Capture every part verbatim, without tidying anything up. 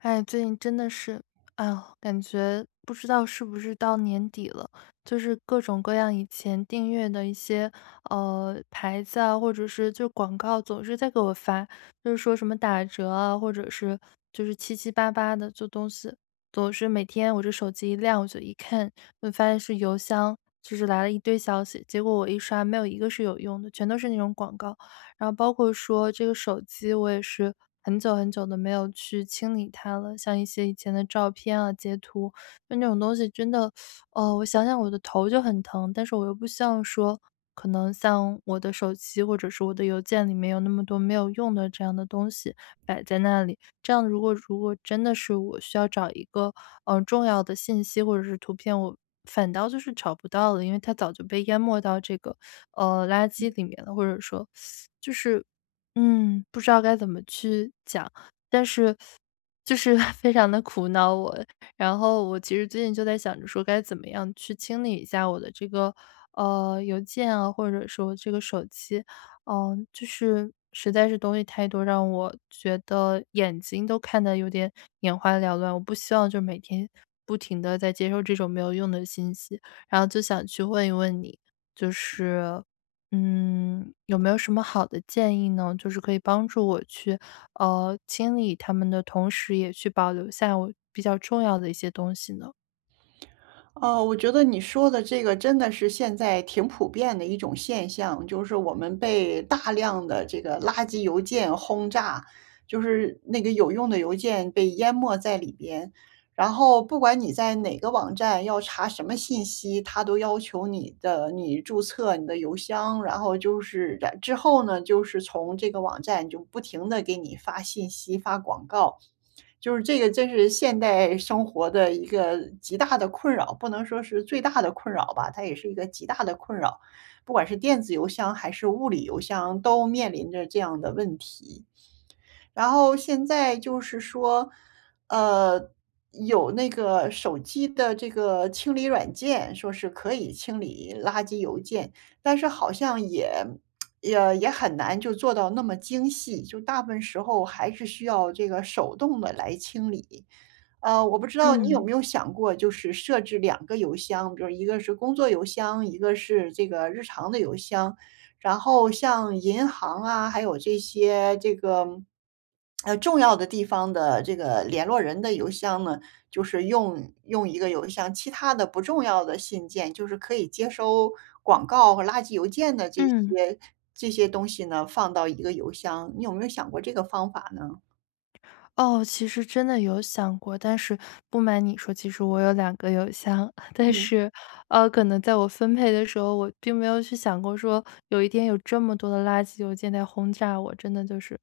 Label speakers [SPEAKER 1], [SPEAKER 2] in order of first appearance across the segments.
[SPEAKER 1] 哎，最近真的是，哎呦，感觉不知道是不是到年底了，就是各种各样以前订阅的一些呃牌子啊，或者是就广告，总是在给我发，就是说什么打折啊，或者是就是七七八八的做东西，总是每天我这手机一亮，我就一看，就发现是邮箱，就是来了一堆消息，结果我一刷，没有一个是有用的，全都是那种广告。然后包括说这个手机，我也是很久很久都没有去清理它了，像一些以前的照片啊、截图，就那种东西真的，呃，我想想我的头就很疼，但是我又不希望说可能像我的手机或者是我的邮件里面有那么多没有用的这样的东西摆在那里。这样如果如果真的是我需要找一个嗯，呃，重要的信息或者是图片，我反倒就是找不到了，因为它早就被淹没到这个，呃，垃圾里面了，或者说就是，嗯，不知道该怎么去讲，但是就是 非常的苦恼我。然后我其实最近就在想着说该怎么样去清理一下我的这个，呃，邮件啊，或者说这个手机。嗯，就是实在是东西太多，让我觉得眼睛都看得有点眼花缭乱。我不希望就每天不停的在接受这种没有用的信息，然后就想去问一问你，就是嗯，有没有什么好的建议呢？就是可以帮助我去，呃，清理他们的同时，也去保留下我比较重要的一些东西呢？
[SPEAKER 2] 哦，我觉得你说的这个真的是现在挺普遍的一种现象，就是我们被大量的这个垃圾邮件轰炸，就是那个有用的邮件被淹没在里边。然后不管你在哪个网站要查什么信息，它都要求你的你注册你的邮箱，然后就是然之后呢，就是从这个网站就不停地给你发信息、发广告。就是这个真是现代生活的一个极大的困扰，不能说是最大的困扰吧，它也是一个极大的困扰。不管是电子邮箱还是物理邮箱，都面临着这样的问题。然后现在就是说，呃，有那个手机的这个清理软件，说是可以清理垃圾邮件，但是好像也也也很难就做到那么精细，就大部分时候还是需要这个手动的来清理。呃，我不知道你有
[SPEAKER 1] 嗯
[SPEAKER 2] 没有想过，就是设置两个邮箱，比如一个是工作邮箱，一个是这个日常的邮箱，然后像银行啊，还有这些这个，呃，重要的地方的这个联络人的邮箱呢，就是用用一个邮箱，其他的不重要的信件，就是可以接收广告和垃圾邮件的这
[SPEAKER 1] 嗯。
[SPEAKER 2] 些这些东西呢，放到一个邮箱。你有没有想过这个方法呢？
[SPEAKER 1] 哦，其实真的有想过，但是不瞒你说，其实我有两个邮箱，但
[SPEAKER 2] 嗯，
[SPEAKER 1] 是，呃，可能在我分配的时候，我并没有去想过说有一天有这么多的垃圾邮件在轰炸我，真的就是，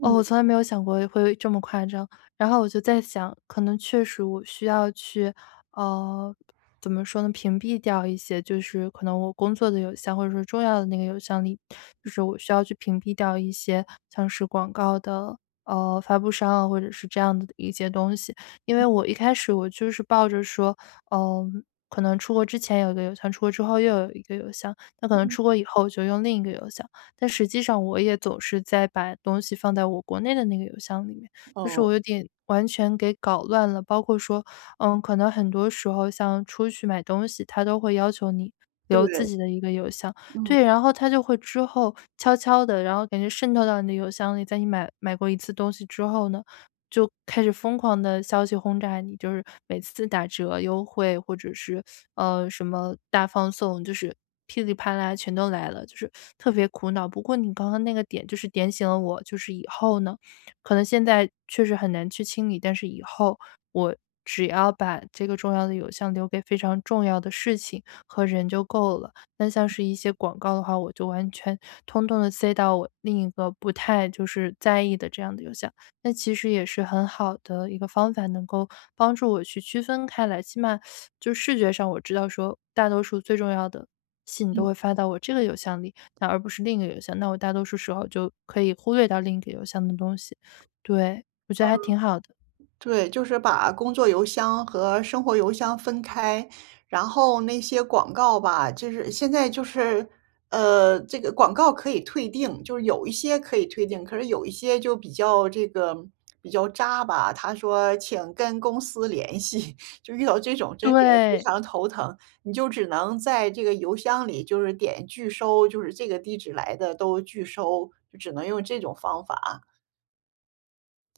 [SPEAKER 1] 哦，我从来没有想过会这么夸张。然后我就在想，可能确实我需要去呃，怎么说呢，屏蔽掉一些就是可能我工作的邮箱或者说重要的那个邮箱里，就是我需要去屏蔽掉一些像是广告的，呃，发布商啊，或者是这样的一些东西。因为我一开始我就是抱着说，嗯，可能出国之前有一个邮箱，出国之后又有一个邮箱，那可能
[SPEAKER 2] 嗯，
[SPEAKER 1] 出国以后我就用另一个邮箱。但实际上我也总是在把东西放在我国内的那个邮箱里面，就是
[SPEAKER 2] 哦，
[SPEAKER 1] 我有点完全给搞乱了，包括说嗯，可能很多时候像出去买东西，他都会要求你留自
[SPEAKER 2] 对，
[SPEAKER 1] 己的一个邮箱。
[SPEAKER 2] 嗯。
[SPEAKER 1] 对，然后他就会之后悄悄的，然后感觉渗透到你的邮箱里，在你买买过一次东西之后呢，就开始疯狂的消息轰炸你，就是每次打折、优惠或者是，呃，什么大放送，就是噼里啪啦全都来了，就是特别苦恼。不过你刚刚那个点就是点醒了我，就是以后呢，可能现在确实很难去清理，但是以后我只要把这个重要的邮箱留给非常重要的事情和人就够了。那像是一些广告的话，我就完全通通的塞到我另一个不太就是在意的这样的邮箱。那其实也是很好的一个方法，能够帮助我去区分开来，起码就视觉上我知道说大多数最重要的信都会发到我这个邮箱里，那而不是另一个邮箱，那我大多数时候就可以忽略到另一个邮箱的东西。对，我觉得还挺好的。
[SPEAKER 2] 对，就是把工作邮箱和生活邮箱分开，然后那些广告吧，就是现在就是，呃，这个广告可以退订，就是有一些可以退订，可是有一些就比较这个比较渣吧。他说请跟公司联系，就遇到这种真是非
[SPEAKER 1] 对，
[SPEAKER 2] 常头疼，你就只能在这个邮箱里就是点拒收，就是这个地址来的都拒收，就只能用这种方法。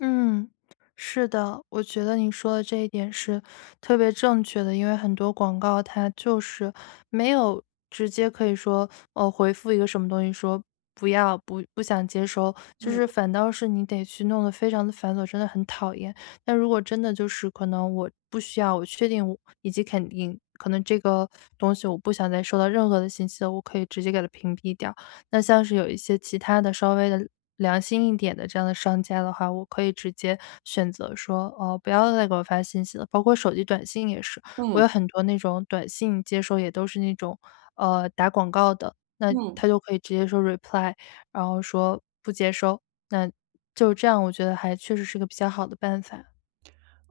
[SPEAKER 1] 嗯，是的，我觉得你说的这一点是特别正确的，因为很多广告它就是没有直接可以说，呃，回复一个什么东西说不要、不不想接收，就是
[SPEAKER 2] 嗯
[SPEAKER 1] 反倒是你得去弄得非常的繁琐，真的很讨厌。但如果真的就是可能我不需要，我确定我以及肯定，可能这个东西我不想再收到任何的信息了，我可以直接给它屏蔽掉。那像是有一些其他的稍微的良心一点的这样的商家的话，我可以直接选择说，哦，不要再给我发信息了，包括手机短信也是，我
[SPEAKER 2] 嗯
[SPEAKER 1] 有很多那种短信接收也都是那种，呃，打广告的，那
[SPEAKER 2] 嗯。
[SPEAKER 1] 他就可以直接说 reply，然后说不接收，那就这样，我觉得还确实是个比较好的办法。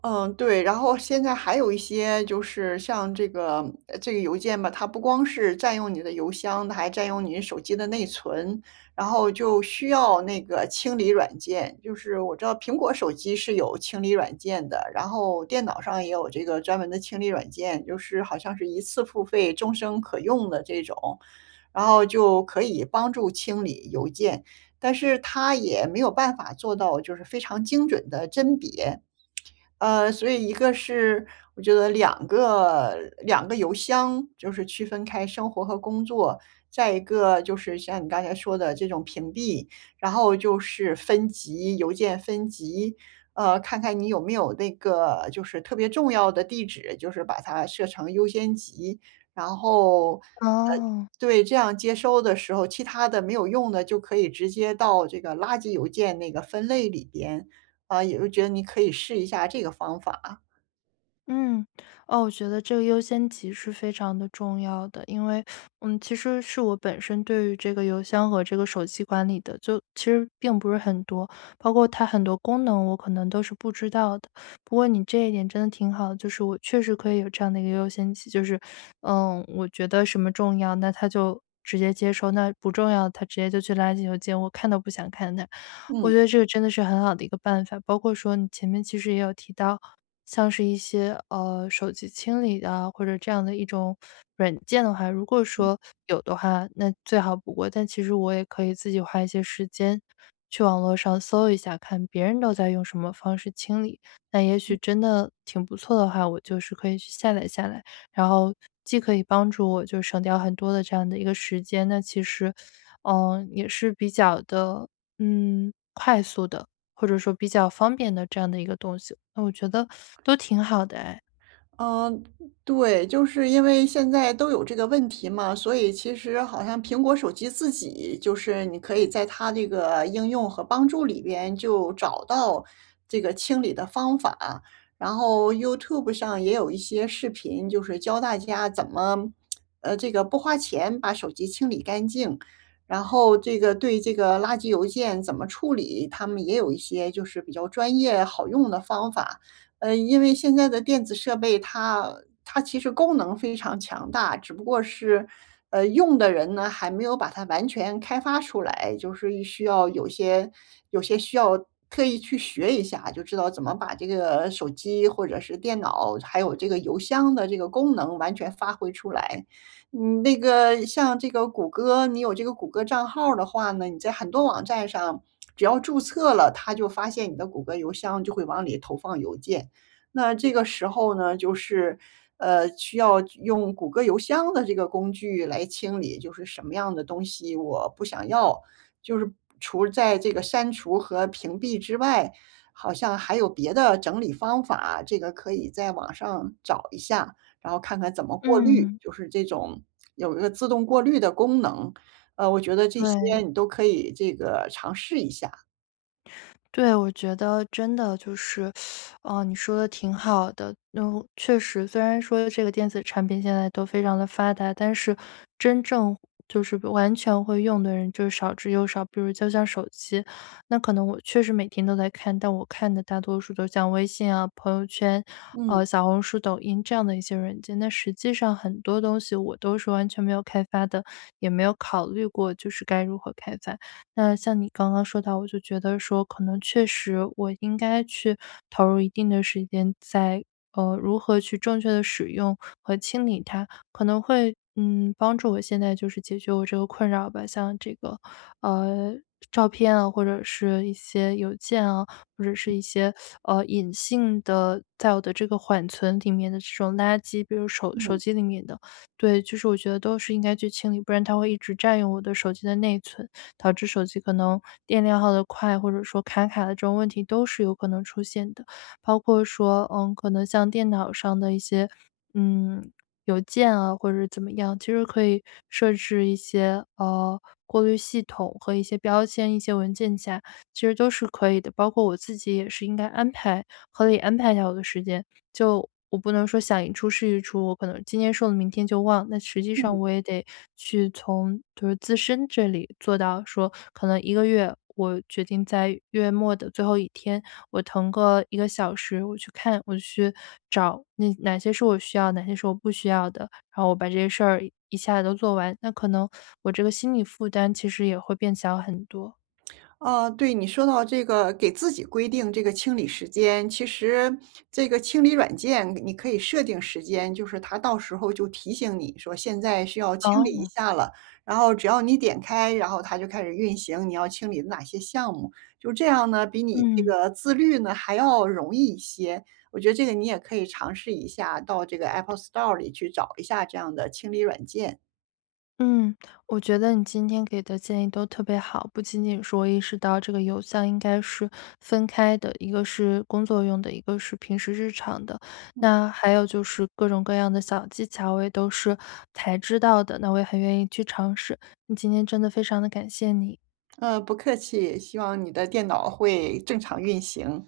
[SPEAKER 2] 嗯，对，然后现在还有一些就是像这个呃这个邮件吧，它不光是占用你的邮箱，它还占用你手机的内存，然后就需要那个清理软件。就是我知道苹果手机是有清理软件的，然后电脑上也有这个专门的清理软件，就是好像是一次付费，终生可用的这种，然后就可以帮助清理邮件，但是它也没有办法做到就是非常精准的甄别。呃，所以一个是我觉得两个两个邮箱，就是区分开生活和工作，再一个就是像你刚才说的这种屏蔽，然后就是分级，邮件分级，呃，看看你有没有那个就是特别重要的地址，就是把它设成优先级，然后呃，
[SPEAKER 1] 哦。
[SPEAKER 2] 对，这样接收的时候，其他的没有用的就可以直接到这个垃圾邮件那个分类里边。啊，也就觉得你可以试一下这个方法啊，
[SPEAKER 1] 嗯，哦，我觉得这个优先级是非常的重要的，因为，嗯，其实是我本身对于这个邮箱和这个手机管理的，就其实并不是很多，包括它很多功能我可能都是不知道的。不过你这一点真的挺好的，就是我确实可以有这样的一个优先级，就是，嗯，我觉得什么重要，那他就直接接收，那不重要，他直接就去垃圾邮件，我看都不想看它。我
[SPEAKER 2] 嗯。
[SPEAKER 1] 觉得这个真的是很好的一个办法，包括说你前面其实也有提到，像是一些呃手机清理啊，或者这样的一种软件的话，如果说有的话，那最好不过。但其实我也可以自己花一些时间去网络上搜一下，看别人都在用什么方式清理。那也许真的挺不错的话，我就是可以去下载下来，然后既可以帮助我就省掉很多的这样的一个时间，那其实嗯、呃也是比较的嗯，快速的，或者说比较方便的这样的一个东西，那我觉得都挺好的哎。
[SPEAKER 2] 嗯，对，就是因为现在都有这个问题嘛，所以其实好像苹果手机自己就是你可以在它这个应用和帮助里边就找到这个清理的方法，然后 YouTube 上也有一些视频，就是教大家怎么，呃，这个不花钱把手机清理干净，然后这个对这个垃圾邮件怎么处理，他们也有一些就是比较专业好用的方法。呃，因为现在的电子设备它它其实功能非常强大，只不过是，呃，用的人呢，还没有把它完全开发出来，就是需要有些有些需要特意去学一下，就知道怎么把这个手机或者是电脑，还有这个邮箱的这个功能完全发挥出来。嗯，那个像这个谷歌，你有这个谷歌账号儿的话呢，你在很多网站上只要注册了，它就发现你的谷歌邮箱，就会往里投放邮件。那这个时候呢，就是，呃，需要用谷歌邮箱的这个工具来清理，就是什么样的东西我不想要，就是除在这个删除和屏蔽之外，好像还有别的整理方法，这个可以在网上找一下，然后看看怎么过滤，
[SPEAKER 1] 嗯，
[SPEAKER 2] 就是这种有一个自动过滤的功能，呃，我觉得这些
[SPEAKER 1] 对。
[SPEAKER 2] 你都可以这个尝试一下。
[SPEAKER 1] 对，我觉得真的就是，哦，你说的挺好的。嗯，确实，虽然说这个电子产品现在都非常的发达，但是真正就是完全会用的人就是少之又少。比如就像手机，那可能我确实每天都在看，但我看的大多数都像微信啊、朋友圈、
[SPEAKER 2] 嗯
[SPEAKER 1] 呃、小红书、抖音这样的一些软件。那实际上很多东西我都是完全没有开发的，也没有考虑过就是该如何开发。那像你刚刚说到，我就觉得说，可能确实我应该去投入一定的时间在呃如何去正确的使用和清理它，可能会嗯帮助我现在就是解决我这个困扰吧。像这个呃照片啊，或者是一些邮件啊，或者是一些呃隐性的在我的这个缓存里面的这种垃圾，比如手手
[SPEAKER 2] 嗯。
[SPEAKER 1] 机里面的，对，就是我觉得都是应该去清理，不然它会一直占用我的手机的内存。导致手机可能电量耗得快，或者说卡卡的这种问题都是有可能出现的。包括说，嗯，可能像电脑上的一些，嗯，邮件啊，或者是怎么样，其实可以设置一些呃过滤系统和一些标签、一些文件夹，其实都是可以的。包括我自己也是应该安排合理安排一下我的时间。就我不能说想一出是一出，我可能今天说了明天就忘，那实际
[SPEAKER 2] 嗯。
[SPEAKER 1] 上我也得去从就是自身这里做到说，可能一个月我决定在月末的最后一天，我腾个一个小时，我去看，我去找那哪些是我需要，哪些是我不需要的，然后我把这些事儿一下子都做完，那可能我这个心理负担其实也会变小很多。
[SPEAKER 2] 哦，对，你说到这个给自己规定这个清理时间，其实这个清理软件你可以设定时间，就是它到时候就提醒你说现在需要清理一
[SPEAKER 1] 哦，
[SPEAKER 2] 下了，然后只要你点开，然后它就开始运行你要清理的哪些项目，就这样呢，比你这
[SPEAKER 1] 嗯。
[SPEAKER 2] 个自律呢还要容易一些。我觉得这个你也可以尝试一下，到这个 Apple Store 里去找一下这样的清理软件。
[SPEAKER 1] 嗯，我觉得你今天给的建议都特别好，不仅仅是我意识到这个邮箱应该是分开的，一个是工作用的，一个是平时日常的，那还有就是各种各样的小技巧，我也都是才知道的，那我也很愿意去尝试。你今天真的非常的感谢你。
[SPEAKER 2] 嗯，不客气，希望你的电脑会正常运行。